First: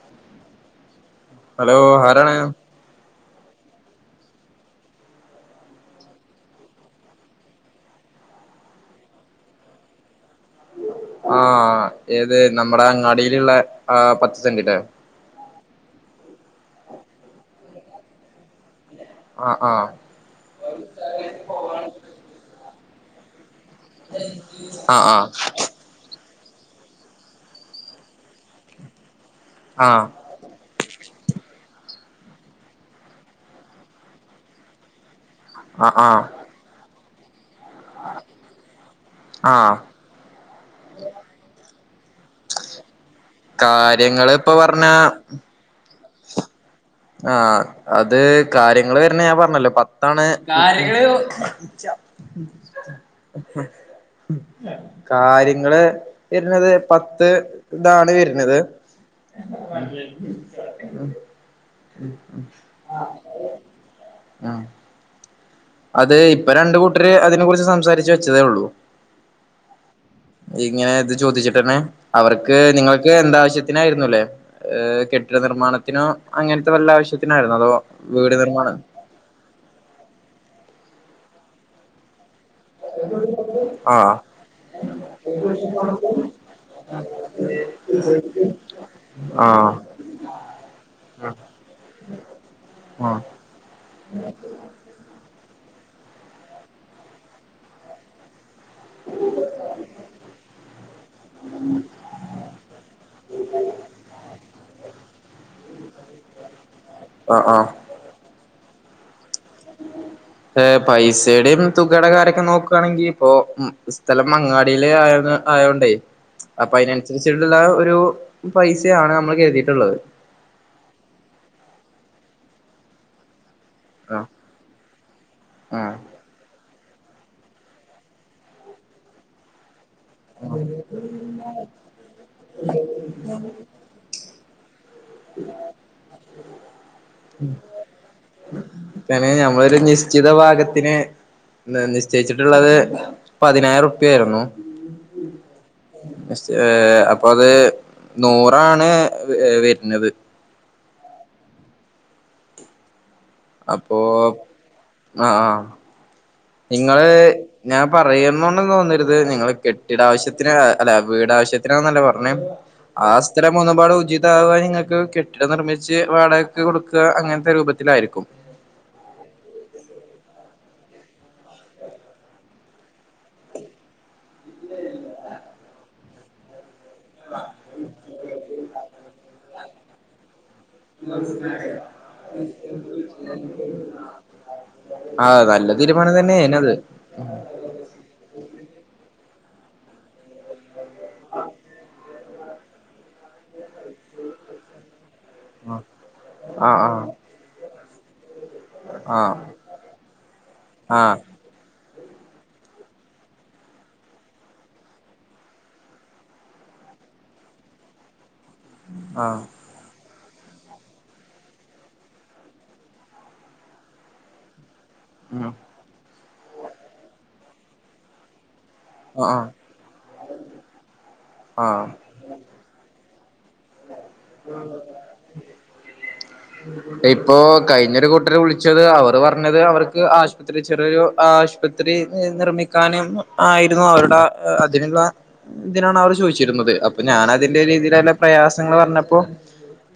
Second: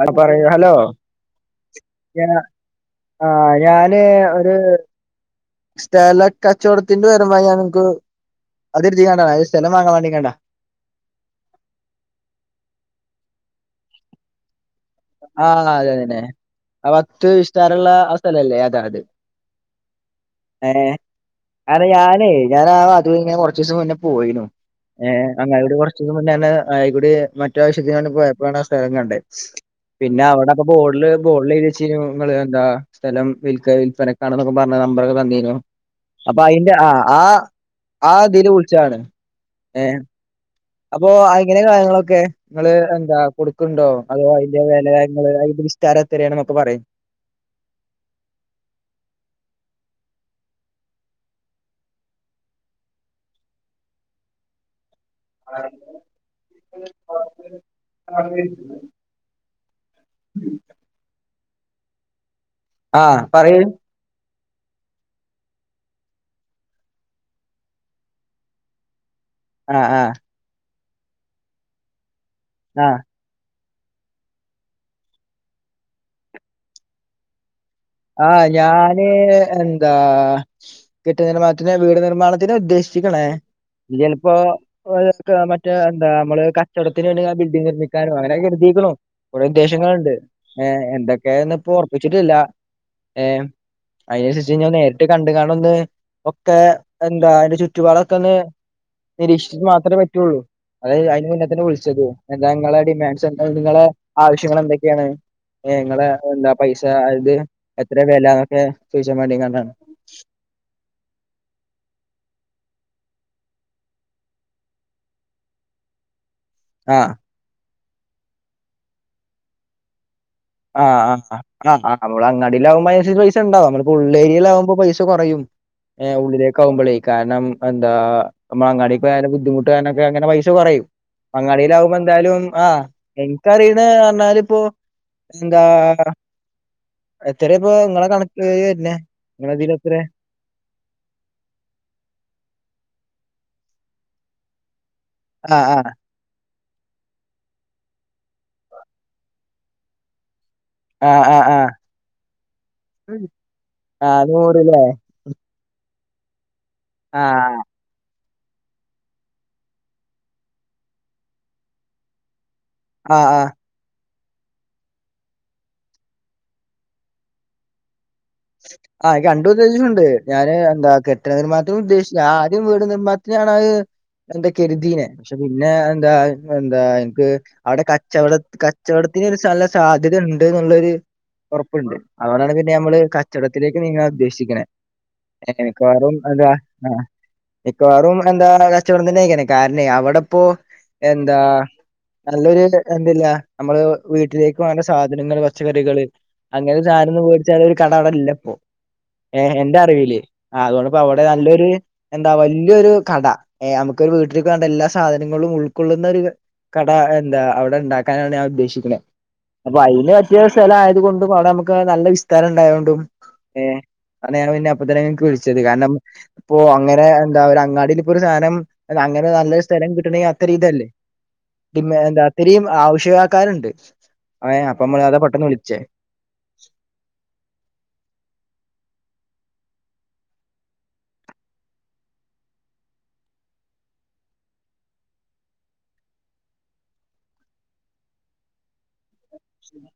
അ പറയ് hello hello ആരാണ് ആ ഞാന് ഒര് സ്ഥല കച്ചോടത്തിന്റെ വരുമ്പോ ഞാൻ നിങ്ങക്ക് അത്രുണ്ട സ്ഥലം വാങ്ങാൻ വേണ്ടി കണ്ട ആ ഏത് നമ്മ്ടെ അങ്ങാടിയിലുള്ള ആ പത്ത് സെന്റിന്റെ ആ അതെ അത് തന്നെ ആ വത്ത് വിസ്തരം ഉള്ള ആ സ്ഥലല്ലേ അത് അത് ആ ആ ഏ ഞാനേ ഞാനാ വസ് - ഉം ഞാന് കൊറ [unintelligible] കുറച്ച ദിവസം മുന്നേ പോയിണു ആ ആ ഏയ അങ്ങോട് കുറച്ച മുന്നേനേ ആയിക്കൂടി മറ്റ് ആവശ്യത്തിന് വേണ്ടി പോയപ്പാണ് ആ സ്ഥലം കണ്ടേ ആ പിന്നെ അവിടെക്കെ ബോഡില് ബോൾളെഴുതിവെച്ചിനു ങ്ങള് എന്താ സ്ഥലം വിൽക്ക വിൽപനക്കാണെന്നോക്കെ പർഞ് നമ്പറൊക്കെ തന്നി യോ ആ ആ അപ്പൊ അയിന്റെ ആഹ് ആഹ് ആതില് വിൾച്ചാണ്. ആ ഏഹ് അപ്പോ അഎങ്ങനെ കങ്ങളൊക്കെ ങ്ങള് ആകൊട്ക്ക്ണ്ടോ അതോ കാര്യങ്ങള് ഇപ്പൊ അയിന്റെ പറഞ്ഞ വെലങ്ങള് [unintelligible] തരത്തെരെയാണൊക്കെ പറയ്‌ ആഹ അത് കാര്യങ്ങൾ വരുണ് ഞാൻ പറഞ്ഞല്ലോ പത്താണ് കാര്യങ്ങള് കാര്യങ്ങള് വരുന്നത് പത്ത് ഇതാണ് വരുന്നത് ഉം ആഹ പറയ് ആഹ അത് ഇപ്പ രണ്ട് കൂട്ടര് അതിനെ കുറിച്ച് സംസാരിച്ച് വെച്ചതേ ഉള്ളൂ ആഹ ആഹ ഇങ്ങനെ ഇത് ചോദിച്ചിട്ടന്നെ അവർക്ക് ആ നിങ്ങൾക്ക് എന്താവശ്യ ത്തിനായിരുന്നുല്ലേ ഹ് കെട്ടിട നിർമ്മാണത്തിനോ അങ്ങനത്തെ വല്ല ആവശ്യത്തിനായിരുന്നോ അതോ വീട് ആഹ് നിർമ്മാണം ഞാന് എന്താ കെട്ടിട നിർമ്മാണത്തിന് വീട് നിർമ്മാണ ജ് ഉദ്ദേശിക്കണേ ആഹ് ഇജ്ചെലപ്പോ ഓല്ക്കെ മറ്റേ എന്താ മ്മള് കച്ചോടത്തിന് വേണ്ടി ആ ബിൽഡിങ്നിർമ്മിക്കാനോ അങ്ങനെയക്കെ കരുതിക്കുണു കോറെ ആഹ് ഉദ്ദേശങ്ങളുണ്ട് ഏ എന്തൊക്കെ ന്ന് പ്പോ ഓർപ്പിച്ചിട്ടില്ല ആഹ് ഏ അതിനുസരിച്ച് ഞാൻ നേരിട്ട് കണ്ട് കാ ടെന്ന് ഒക്കെ എന്താ അതിന്റെ ചുറ്റുപാടൊക്കെ ഒന്ന് നിരീക്ഷിച്ചിച്ച് മാത്രമേ പറ്റുള്ളൂ അ അതിന് പിന്നെ തന്നെ വിളിച്ചതു എന്താ നിങ്ങളെ ഡിമാൻ്സ് നിങ്ങളുടെ ആവശ്യങ്ങൾ എന്തൊക്കെയാണ് നിങ്ങള എന്താ പൈസ അത് ആഹ് ഇത്ര വെലന്നൊക്കെ ചോദിക്കാൻ വേണ്ടി കാണ്ട് ഏ പൈസടെയും തുകയുടെ കാരൊക്കെ നോക്കും കാണെങ്കി ഇപ്പൊ സ്ഥലം മങ്ങാടിൽ ആയ ആ യോണ്ടേ അപ്പൊ ആ അതിനനുസരിച്ചിട്ടുള്ള ഒരപൈസയാണ് നമ്മൾ കരുതിയിട്ടുള്ളത് ആഹ് നമ്മള് അങ്ങാടിൽലാവകുമ്പോൾ അതിനനുസരിച്ച് ക്കണ്ടാവുംനമ്മ ഉള്ളേ ആഹ് ഏരിയെലാകുമ്പോ പൈസ കുറയും ആഹ് ഉള്ളിലേക് ആകുമ്പോളേ കാരണം എന്താ നമ്മളങ്ങാടി പോയാലും ബുദ്ധിമുട്ടാര്നം ത് അങ്ങനെ പൈസ കുറയും. അങ്ങാടിയിലാഉമ്പോ എന്തായാലും ആഹ് എനിക്കറിയ്ണ് പർഞ്ഞാല് പ്പോ എത്രയാ ഇപ്പൊ നിങ്ങളെ കണക്ക് വരുന്നേ [unintelligible] നിങ്ങളെ ഞമ്മളൊരു ഇതിലെത്രയാ നിശ്ചിത ഭാഗത്തിന് ന്ന നിശ്ചയിച്ചിട്ടുള്ളത് പതിനായിരർപ്യായിരുന്നു. ആഹ് ആഹ് എസ് ഏഹ് അപ്പൊ അത് നൂറാണ് വെ വര്ന്നത്. ആഹ് ആഹ് ആഹ് അപ്പോ ആഹ് നൂറ് ലേ ആഹ് ആഹ് നിങ്ങള് ഞാൻ പറയും [unintelligible] തോന്നരുത് നിങ്ങള് കെട്ടിടാവശ്യത്തിന് ഏ അല്ല വീടാവശ്യത്തിനാന്നല്ലെ പറഞ്ഞേ. ആഹ് സ്ഥലം ഒന്നും പാടെ [unintelligible] ഇതാവുക നിങ്ങൾക്ക് കെട്ടിടം നിർമ്മിച്ച് വാടകക്ക് കൊടുക്കുക അങ്ങനത്തെ രൂപത്തിലായിരിക്കും ആ എനിക്ക് രണ്ടുദ്ദേശവുണ്ട് ഞാന് എന്താ കെട്ടിട നിർമ്മാണത്തിന് ഉദ്ദേശിച്ച ആദ്യം വീട് നിർമ്മാത്തിനാണ് അത് എന്താ കരുതിയെ പക്ഷെ പിന്നെ എന്താ നൽ എന്താ എനിക്ക് അവിടെ കച്ചവട കച്ചവടത്തിന് ഒരു സ്ഥല സാധ്യത ഉ ണ്ട്ന്നൊള്ളൊരു ഉറപ്പുണ്ട് അതുകൊണ്ടാണ് പിന്നെ നമ്മള് ക കച്ചടത്തിലേക്ക് നിങ്ങാൻ ഉദ്ദേശിക്കണേ ആഹ് എന്നാ നല്ല മിക്കവാറും തീരുമാനം എന്താ തന്നെയാനത് ആ മിക്കവാറും എന്താ കച്ചവടം തന്നെ [unintelligible] കാരണെ അവിടെപ്പോ എന്താ നല്ലൊരു എന്തില്ലാ നമ്മള് വീട്ടിലേക്ക് വേണ്ട സാ നങ്ങള് പച്ചക്കറികള് അങ്ങനെ ആഹ് സാധനങ്ങള് മേടിച്ചാലൊരു തള്ളലില്ലിപ്പോ ഏഹ് ആഹ് എന്റെ അറിവില് ആഹ് അതുകൊണ്ടിപ്പ ആഹ് അവിടെ നല്ലൊരു എന്താ വലിയൊരു കട നമുക്കൊരു വീട്ടിലേക്ക് വേണ്ട എല്ലാ സാധനങ്ങളും ഉൾക്കൊള്ളുന്ന ഒരു കട എന്താ അവിടെ ഉണ്ടാക്കാനാണ് ഞാൻ ഉദ്ദേശിക്കുന്നത് ആഹ് ആഹ് അപ്പൊ [unintelligible] പുതിയ സ്ഥലം ആയത് കൊണ്ടും അവിടെ നമുക്ക് നല്ല വിസ്താരം ഉണ്ടായതൊണ്ടും ഏഹ് അന്ന് ഞാൻ പിന്ന [unintelligible] ങ്ങൾക്ക് ഉം വിളിച്ചത് കാരണം ഇപ്പോ അങ്ങനെ എന്താ ഒരു അങ്ങാടിലിപ്പൊ ഒരു സാധനം അങ്ങനെ ആഹ് നല്ലൊരു സ്ഥലം കിട്ടണെൽ അത്ര ഇതല്ലേ ആഹ് പിന്നെ എന്താ അത്രയും ആവശ്യക്കാർ ക്കാരുണ്ട് ഏ അപ്പം അത പെട്ടന്ന് വിളിച്ചേ ഇപ്പോ കഴിഞ്ഞൊരു കൂട്ടര് വിളിച്ചത് അവർ പറഞ്ഞത് അവർക്ക് ആശുപത്രി ചെറിയൊരു ആശുപത്രി നിർമ്മിക്കാനും ആയിരുന്നു അവരുടെ അതിനുള്ള ഇതിനാണ് അവർ ചോദിച്ചിരുന്നത് അപ്പൊ ഞാൻ അതിന്റെ രീതിയിലല്ല പ്രയാസങ്ങൾ പറഞ്ഞപ്പോൾ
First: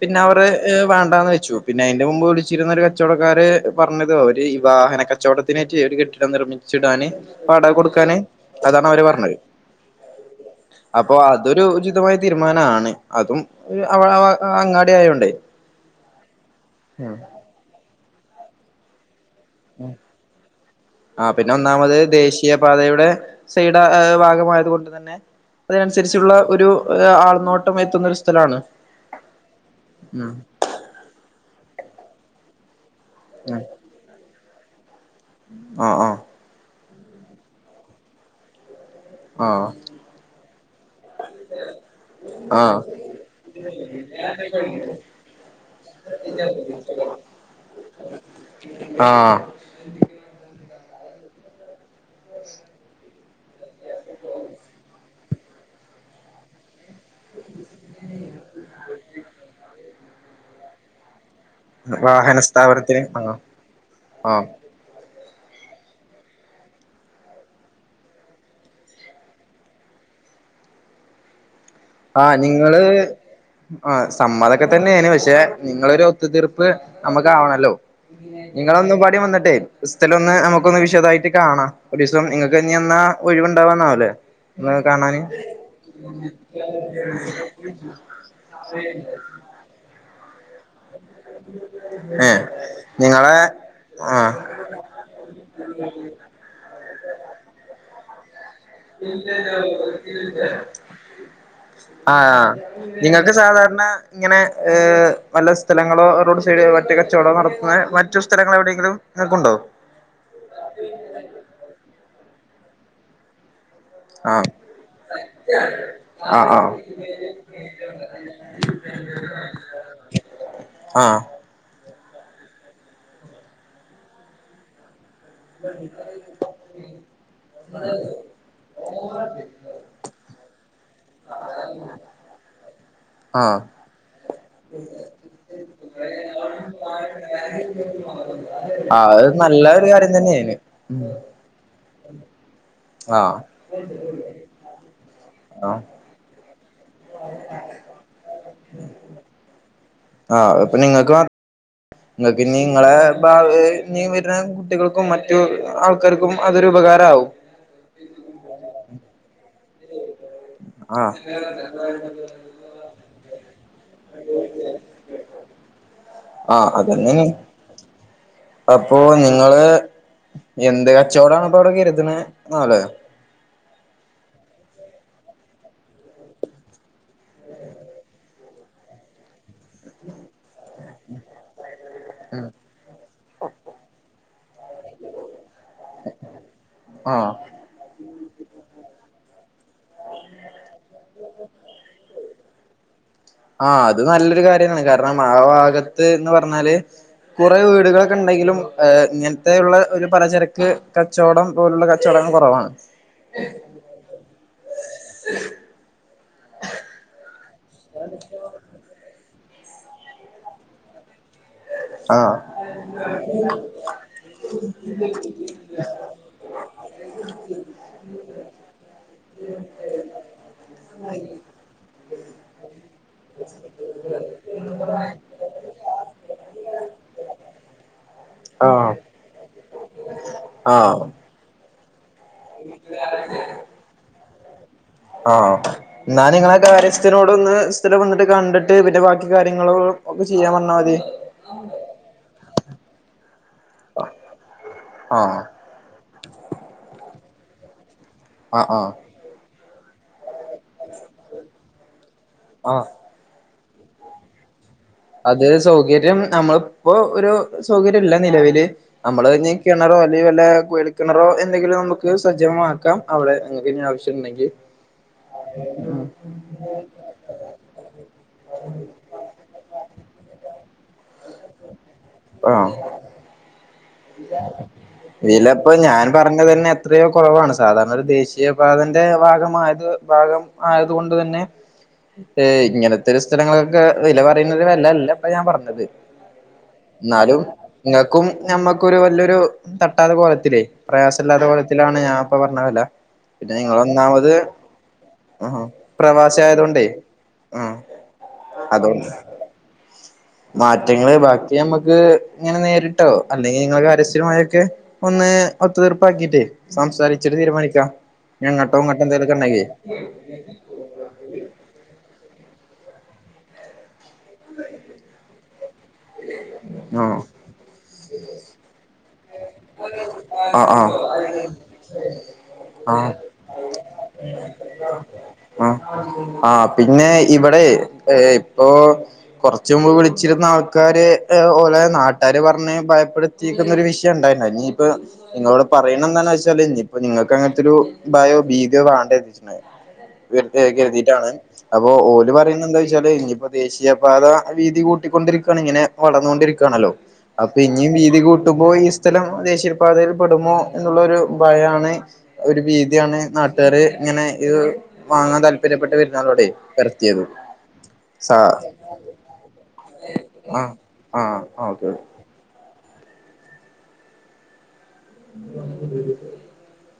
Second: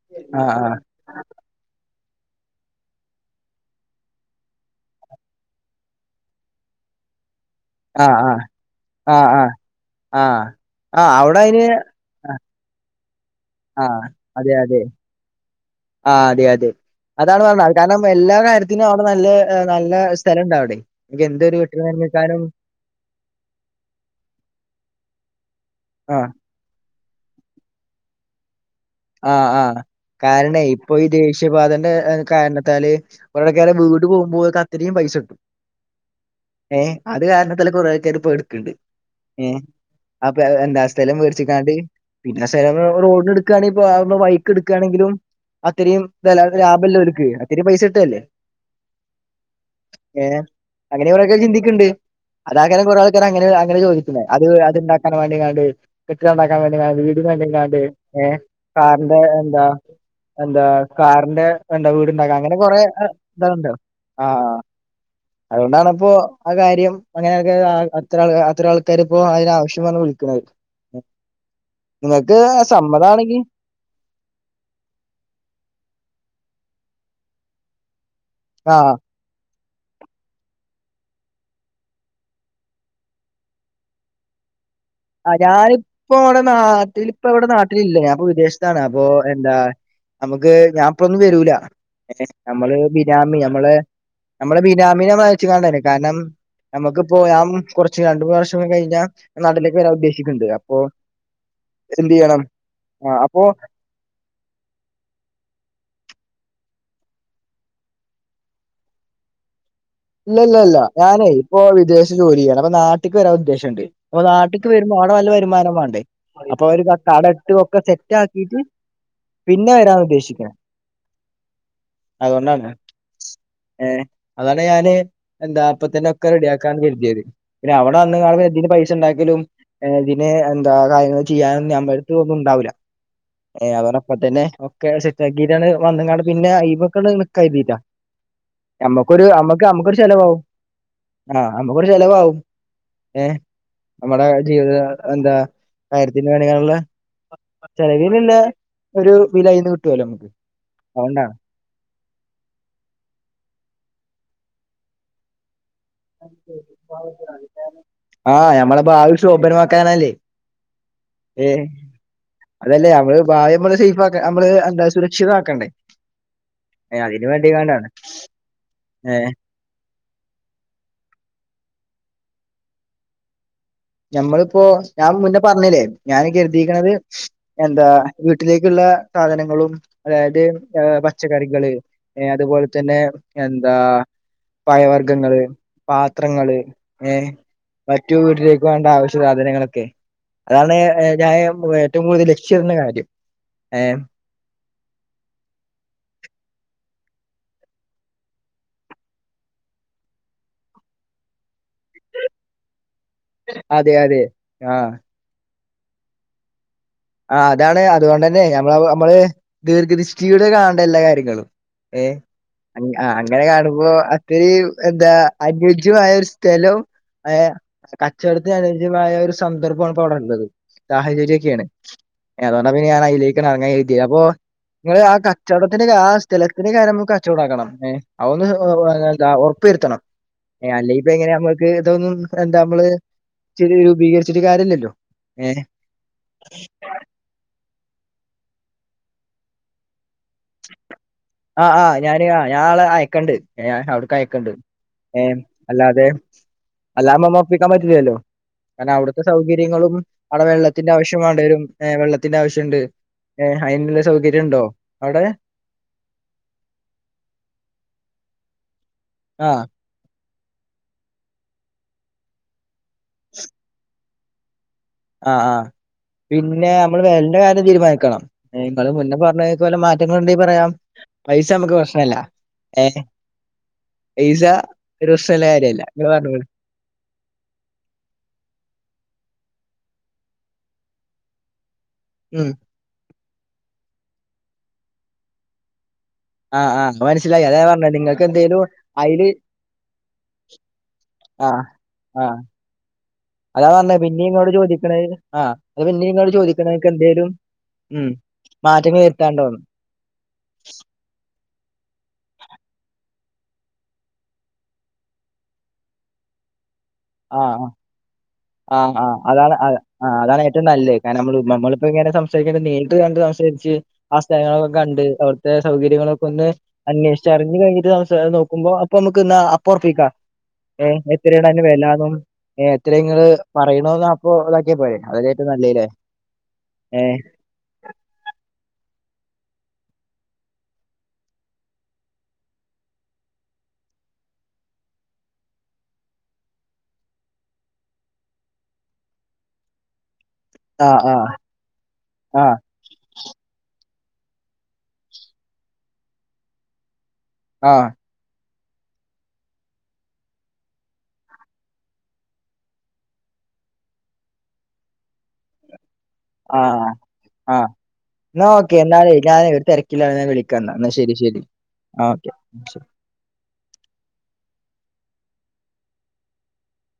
പിന്നെ അവർ ആ വേണ്ടാന്ന് വെച്ചു പിന്നെ എന്റെ മുമ്പ് വിളിച്ചിരുന്ന ഒരു കച്ചവടക്കാര് പറഞ്ഞത് അവര് ഈ വാഹന കച്ചവടത്തിനേറ്റ് ഒരു കെട്ടിടം നിർമ്മിച്ചിടാന് വാടക ആ ആ കൊടുക്കാന് അതാണ് അവര് ആ പറഞ്ഞത് ആ ആ ആ ആ അപ്പൊ അവിടെ അയിന് അതൊരു ഉചിതമായ തീരുമാനമാണ് അതും ആ അവ അതെ അതെ അങ്ങാടി ആയോണ്ടേ- ആ അതെ അത് - അതാണ് പറഞ്ഞാത് കാരണം എല്ലാം- കാര്യത്തിന് അവിടെ നല്ലേ ആ പിന്നെ കെട്ടിട ഒന്നാമത് നിർമ്മിക്കാനും ദേശീയ പാതയുടെ സൈഡ ഭാഗമായത് കൊണ്ട് തന്നെ ആ അതിനനുസരിച്ചുള്ള ഒരു- ആൾനോട്ടം എത്തുന്നൊരു സ്ഥലമാണ്- ആഹ് ആഹ് കാരണേ ഇപ്പൊ ഈ ദേശീയപാതൻ്റെ കാരണ ത്താല്- ഒരാളെക്ക് വീട്വീട്ട് പോകുമ്പോക്ക ഇത്രയും പൈസട്ട് ആഹ് ആ ഏ അത് കാരണത്തില് കുറെ ആക്കാർ ഇപ്പോ എടുക്കണ്ണ്ട്- ഏ അപ്പൊ എന്താ സ്ഥലം മേർച്ചിക്കാണ്ട് പിന്നെ ആ ആ സ്ഥലം റോഡിന എടുക്കുകയാണെങ്ക ുമ്പ വയിക്ക് എടുക്കുകയാണെങ്കിലും അതയും ലാഭല്ല അവക്ക് അ പൈസ ഇട്ടല്ലേ ആ ഏ അങ്ങനെ അവരൊക്കെ ചിന്തിക്ക ക്കണ്ട് അതാകനെ കുറെ ആൾക്കാർ അങ്ങനെ അങ്ങെ ചോദിക്കുന്നത് അത് അത്തുണ്ടാക്കാൻ വേണ്ടിണ് കെട്ടിടണ്ടാക്കാൻ വേ എ വീടന്നണ്ടെ കാണ്ട് ഏ- കാറിന്റെ എന്താ എന്താ കാർ ന്റെ വീടുണ്ടാക്ക വാഹന അങ്ങനെ കൊറെ സ്ഥാപനത്തിന് ആ ഇതണ്ടോ ആ ആഹ് അതുകൊണ്ടാണ ഇപ്പോ ആ കാര്യം അങ്ങനെയൊക്കെ അത്രൾ അത്ര ആൾക്കാര് ഇപ്പോ അതിനാവശ്യം വന്ന് വിളിക്കുന്നത്- ആ നിങ്ങൾക്ക് നിങ്ങള് സമ്മതമാണെങ്കി- ആ സമ്മതൊക്കെ തന്നെയന് പക്ഷെ നിങ്ങളരു ഒത്തുതീർപ്പ് നമ്മുക്ക ആവണല്ലോ? ആഹ് നിങ്ങളൊന്നും പാടി വന്നിട്ടെ ക്രിസ്തല ഒന്ന് നമുക്ക്- ഒന്ന് വിശദായിട്ട് കാണാം ഒരു ദിവസം നിങ്ങക്ക് ഇനി എന്നാ ഒഴിവുണ്ടാവാന്നാവലേ- എന്നാ കാണാന്- നാട്ടിൽ ഇപ്പ ഇവിടെ നാട്ടിലില്ല ഞാൻ വിദേശത്താണ് അപ്പൊ എന്താ നമുക്ക്- ത് ഞാ ഇപ്പം ഒന്നും വരൂല ഏഹ് നമ്മള് ബിനാമി നിങ്ങളെ നമ്മള് ആഹ് നമ്മെ ബിനാമിന വാങ്ങിച്ചാണ്ട് കാരണം നമ്മുക്ക്പ്പോ ഞൻ കുറച് ച്ച് രണ്ടുപ്രാവശ്യം- കഴിഞ്ഞാൽ ഞാൻ നാട്ടിലേക്ക്- വരാൻ ഉദ്ദേശിക്കുന്നുണ്ട് അപ്പൊ എന്ത് ആ ചെയ്യണം ആ നിങ്ങൾക്ക് അപ്പൊ സാധാരണ ഇങ്ങനെ ഏ നല്ല സ്ഥലങ്ങളോരോട്- മറ്റ് കച്ചവടം നടത്തുന്ന മറ്റു സ്ഥലങ്ങൾ എവിടെയെങ്കിലും നിങ്ങൾക്കുണ്ടോ ഇല്ലല്ല ഇല്ല ഞാനേ ഇപ്പൊ വിദേശത്ത് ജോലി ചെയ്യണ് അപ്പൊ നാട്ട്ക്ക് വരാൻ ഉദ്ദേശമുണ്ട് അപ്പൊ ആഹ് നാട്ട്ക്ക് വരുമ്പോൾ അവിടെ വല്ല വരുമാനം വേണ്ടേ ആഹ് അപ്പൊ ആഹ് അവര് ആടെ കടെക്കെ സെറ്റ് ആക്കിട്ട് പിന്നെ വരാൻ ഉദ്ദേശിക്കണെ ആഹ് അതൊണ്ടാണ് ഏ അതാണ് പിന്നെ ഞാന് എന്താ അപ്പ തന്നെ ഒക്കെ റെഡിയാക്കാന്ന് കരുതിയത്. പിന്നെ അവടെ വന്ന്കാണ്ട് പ്പ ഇതിന് പൈസ ഉണ്ടാക്കലും ഏ ഇതിന് എന്താ കാര്യങ്ങൾ ചെയ്യാനൊന്നും നമ്മടുത്ത് ഒന്നും ഉണ്ടാവൂല്ല. ആഹ് ഏ അതാണ് അപ്പ തന്നെ ഒക്കെ സെറ്റാക്കിട്ടാണ് വന്ന് കാണ്ട് പിന്നെ അയ്മ്മക്കാണ്ട് നിക്കാ കര്തീട്ടാ. ആഹ് ഞമ്മക്കൊരു അത് നമുക്ക് നല്ല ഒരു നമുക്കൊരു ഷെ കാര്യം തന്നെയാണ് ആഹ് അപ്പ കുറെ ചെലവാകും. ഏഹ്... ആഹ് നമ്മുടെ ജീവിത എന്താ ആഹ് കാര്യത്തിന് വേ ണ്ടിക്കാൺല്ലെ. ചിലവിനുള്ള ഒരു വില അയ്ന്ന് ആഹ് അത്പ്പ നിങ്ങക്ക് നിങ്ങൾക്ക് ഇനി നിങ്ങളെ ഭാവി ഇനി വരുന്ന കുട്ടികൾക്കും മറ്റും ആഹ്... ഞമ്മളെ ഭാവി ശോഭനമാ ക്കാനല്ലേ... ആഹ് ഏഹ് അതല്ലേ നമ്മള് ഭാവി നമ്മള് സേഫ് ആഹ് നമ്മള് എന്താ സുരക്ഷിതാക്കണ്ടേ... ആഹ് അതന്നേണ് അതിന് വേണ്ടിങ്ങാണ്ടാണ് അപ്പൊ ഏഹ് നിങ്ങള് എന്ത് കച്ചോടണപ്പ അവിടെ കര്ത്ണെ [unintelligible] ഞമ്മളിപ്പോ ഞാൻ മുന്നേ പറഞ്ഞില്ലേ ഞാൻ കരുതീക്കണത് എന്താ വീട്ടിലേക്കുള്ള സാധനങ്ങളും അതായത് ഏഹ് പച്ചക്കറികള് ഏഹ് അതുപോലെ തന്നെ എന്താ പഴവർഗ്ഗങ്ങള്, പാത്രങ്ങള് ഏഹ് ആഹ് മറ്റു വീട്ടിലേ വേണ്ട ആവിശ്യ സാധനങ്ങളൊക്കെ അതാണ് ഞാൻ ഏറ്റവും കൂ ടുതല് ലക്ഷ്യമിടുന്ന കാര്യം ആഹ് ഏഹ് അത് നല്ലൊരു കാര്യാണ് കാരണം ആ ഭാഗത്ത് എന്ന് പറഞ്ഞാല് കുറെ വീടുകളൊക്കെ ഉണ്ടെങ്കിലും ഇങ്ങനത്തെ ഉള്ള ഒരു പലചരക്ക് കച്ചവടം പോലുള്ള കച്ചവടങ്ങൾ കുറവാണ് അതെ അതെ ആഹ് ആഹ് അതാണ് അതുകൊണ്ട് തന്നെ ഞമ്മള് നമ്മള് ദീർഘദൃഷ്ടിയോടെ കാണണ്ടേ എല്ലാ കാര്യങ്ങളും ഏഹ് ആഹ് അങ്ങനെ കാണുമ്പോ അത് എന്താ അനുയോജ്യമായ ഒരു സ്ഥലവും ഏഹ് കച്ചവടത്തിന് അനുയോജ്യമായ ഒരു സന്ദർഭമാണ് ഇപ്പ അവിടെ ഉള്ളത് സാഹചര്യമൊക്കെയാണ് ഏതോണ്ടങ്ങ് ഞാനായി ജയിക്കണം അങ്ങനെ എഴുതിയ അപ്പോ നിങ്ങൾ ആ കച്ചവടത്തിന്റെ ആ സ്ഥലത്തിന്റെ കാര്യം നമുക്ക് ചൂടാക്കണം ഏഹ് അതൊന്ന് ആഹ് ഏഹ് ന്താ ഉറപ്പ് വരുത്തണം അല്ലേ ആഹ് ഇപ്പൊ എങ്ങനെ നമ്മ ക്ക് തോന്നും എന്താ നമ്മള് [unintelligible] ച്ചിട്ട് കാര്യാല്ലല്ലോ ആഹ് നാന് നിങ്ങളെക്കെ കാര്യസ്ഥനോട് ഇന്ന് സ്ഥലം വാങ്ങ കണ്ടിട്ട് പിന്നെ ബാക്കി കാര്യങ്ങള് ഒക്കെ ചെയ്യാൻ പറഞ്ഞാൽ മതി ആഹ് ആഹ് ഞാന് ആഹ് ഞാൻ ആളെ അയക്കണ്ട് ഞ അവിടക്ക് അയക്കണ്ട് ഏഹ് ആഹ് അല്ലാതെ അല്ലാമ്മമ്മ പ്പിക്കാൻ പറ്റില്ലല്ലോ ആഹ് ആഹ് രണം അവിടത്തെ സൗക ര്യങ്ങളും അവിടെ വെള്ളത്തിന്റെ ആവശ്യം വേണ്ടിവരും ഏഹ് വെള്ളത്തിന്റെ ആവശ്യാണ്ട് ആഹ് ഏഹ് അയിനുള്ള സൗകര്യം ഉണ്ടോ അവിടെ? അത് സൗകര്യം നമ്മളിപ്പോ ഒരു സൗകര്യം ഇല്ല നിലവില് നമ്മള് ആ നീക്കണറോ വല്ല കുഴൽക്കിണാറൊ എന്തെങ്കിലും നമുക്ക് സജ്ജമ ക്കാം അവിടെ നിങ്ങക്കിനി ആവിശ് ണ്ടെങ്കി ആ ആ പിന്നെ മ്മള് വെലന്റെ കാര്യം തീരുമാനിക്കണം നിങ്ങള് മുന്നേ പറഞ്ഞലെ മാറ്റ ണ്ട പറയാം പൈസ നമുക്ക് പ്രശ് ല്ല ഏ പൈസ ഒരു പ്രശ്നമുള്ള ഇതിലപ്പൊ കാര്യമല്ല. ഞാൻ നിങ്ങള് പറഞ്ഞോളൂ. പറഞ്ഞത് തന്നെ എത്രയോ കൊറവാണ്. സാധാരണ ഒരു ദേശീയ പാതന്റെ ഭാഗമായത് ഭാഗം ആയത് കൊണ്ട് തന്നെ ഏ ഉം ഇങ്ങനെത്തെ ഒത്തിരി സ്ഥലങ്ങളൊക്കെ വില പറയുന്ന ഒരു വെലല്ലേ അപ്പൊ ഞാൻ പറഞ്ഞത് ആഹ് ആഹ് എന്നാലും മനസ്സിലായി അതെ പറഞ്ഞ നിങ്ങക്ക് നിങ്ങൾക്കും എന്തേലും ഞമ്മക്കൊരു അതില് വല്യൊരു തട്ടാത്ത കോലത്തിലേ പ്രയാസ ഇല്ലാത്ത ആ കോലത്തിലാണ് ഞാൻ ആ ഇപ്പ പറഞ്ഞ വെല അതാ പർഞ്ഞെ പിന്നീ ഇങ്ങോട് ചോദിക്കണ ആ ആഹാ അത് പിന്നെ നിങ്ങളോട് പ്രവാസി ചോദിക്കണ ആയതൊണ്ടേ നിക്ക് എന്തേലും ആഹ് ഉം മാറ്റങ്ങൾ അതോണ്ട് വരുത്താണ്ടോന്ന് പറ്റിയ നമുക്ക് ഇങ്ങനെ നേരിട്ടോ അല്ലെങ്കിൽ നിങ്ങക്ക് അരസ്യമായൊക്കെ ഒന്ന് ഒത്തുതീർപ്പാക്കിട്ടേ സംസാരിച്ചിട്ടു ആ തീരുമാനിക്കാം ഞ്ഞി ആ ങ്ങട്ടോ ആ ഇങ്ങോട്ടും ന്തെലുക്ക അതാണ് ഉണ്ടെങ്കി അ ആ അതാണ് ഏറ്റവും നല്ല കാരണം നമ്മൾ നമ്മളപ്പോ ഇങ്ങനെ സംസ [unintelligible] നേരിട്ട് കണ്ട് സംസാരിച്ച് ആ സ്ഥലങ്ങളൊക്കെ കണ്ട് അവിടുത്തെ സൗകര്യങ്ങളൊക്കെ ഒന്ന് ആഹ് അന്വേഷിച്ച് അറിഞ്ഞ് കഴിഞ്ഞിട്ട് നോക്കുമ്പോ അപ്പൊ നമുക്ക്ന്നാ അപ്പുറപ്പിക്കാം ആഹ് ഏ ആഹ് എത്രയാണ് അയ്‌ന് വെല പ്പം ആഹ് എത്രങ്ങള് പറയണന്ന് അപ്പോ ഇതാക്കിയപ്പോലെ അതല്ലേ ഏറ്റവും ആഹ് നല്ലല്ലേ ആഹ് പിന്നെ ഇവിടെ ഇപ്പോ കുറച്ച് മുമ്പ് വിളിച്ചിരുന്ന ആൾക്കാര് ഓലെ നാട്ടുകാര് പറഞ്ഞ് ഭയപ്പെടുത്തിക്കുന്ന ഒരു വിഷയം ഉണ്ടായിരുന്ന ഇനിയിപ്പ നിങ്ങളോട് പറയണ എന്താണ വെച്ചാല് ഇനിയിപ്പ നിങ്ങൾക്ക് അങ്ങനത്തെ ഒരു ഭയോ ഭീതിയോ വേണ്ടന്നച്ചു വെറ്തെ ആ ആക്കിയാതി ആ [unintelligible] അപ്പോ ഓര് ആ പറയുന്നത് എന്താ വെച്ചാല് ഇനിയിപ്പോ ദേശീയ പാത വീതി കൂട്ടിക്കൊണ്ടിരിക്കുകയാണ് ഇങ്ങനെ വളർന്നൊണ്ടിരിക്കുകയാണല്ലോ അപ്പൊ ആ ഇനിയും വീതി കൂട്ട കിട്ടുമ്പോ ഈ സ്ഥലം ദേശീയപാതയിൽ പെടുമോ എന്നുള്ളരു ഭയാണ് ഒരു ഭീതിയാണ് നാട്ടുകാര് ഇങ്ങനെ ഇത് വാങ്ങാൻ താല്പര്യം പെട്ട് [unintelligible] ആഹ് ആഹ് ആഹ് സാ എന്നാ ഓക്കെ എന്നാലെ ഞാനേ ഒരു തിരക്കിലാണ് ഞൻ ആഹ് വിളിക്കാംന്ന എന്നാ ശരി ആഹ് ശരി ഓക്കെ ഓക്കെ ഒക്കെ [inaudible]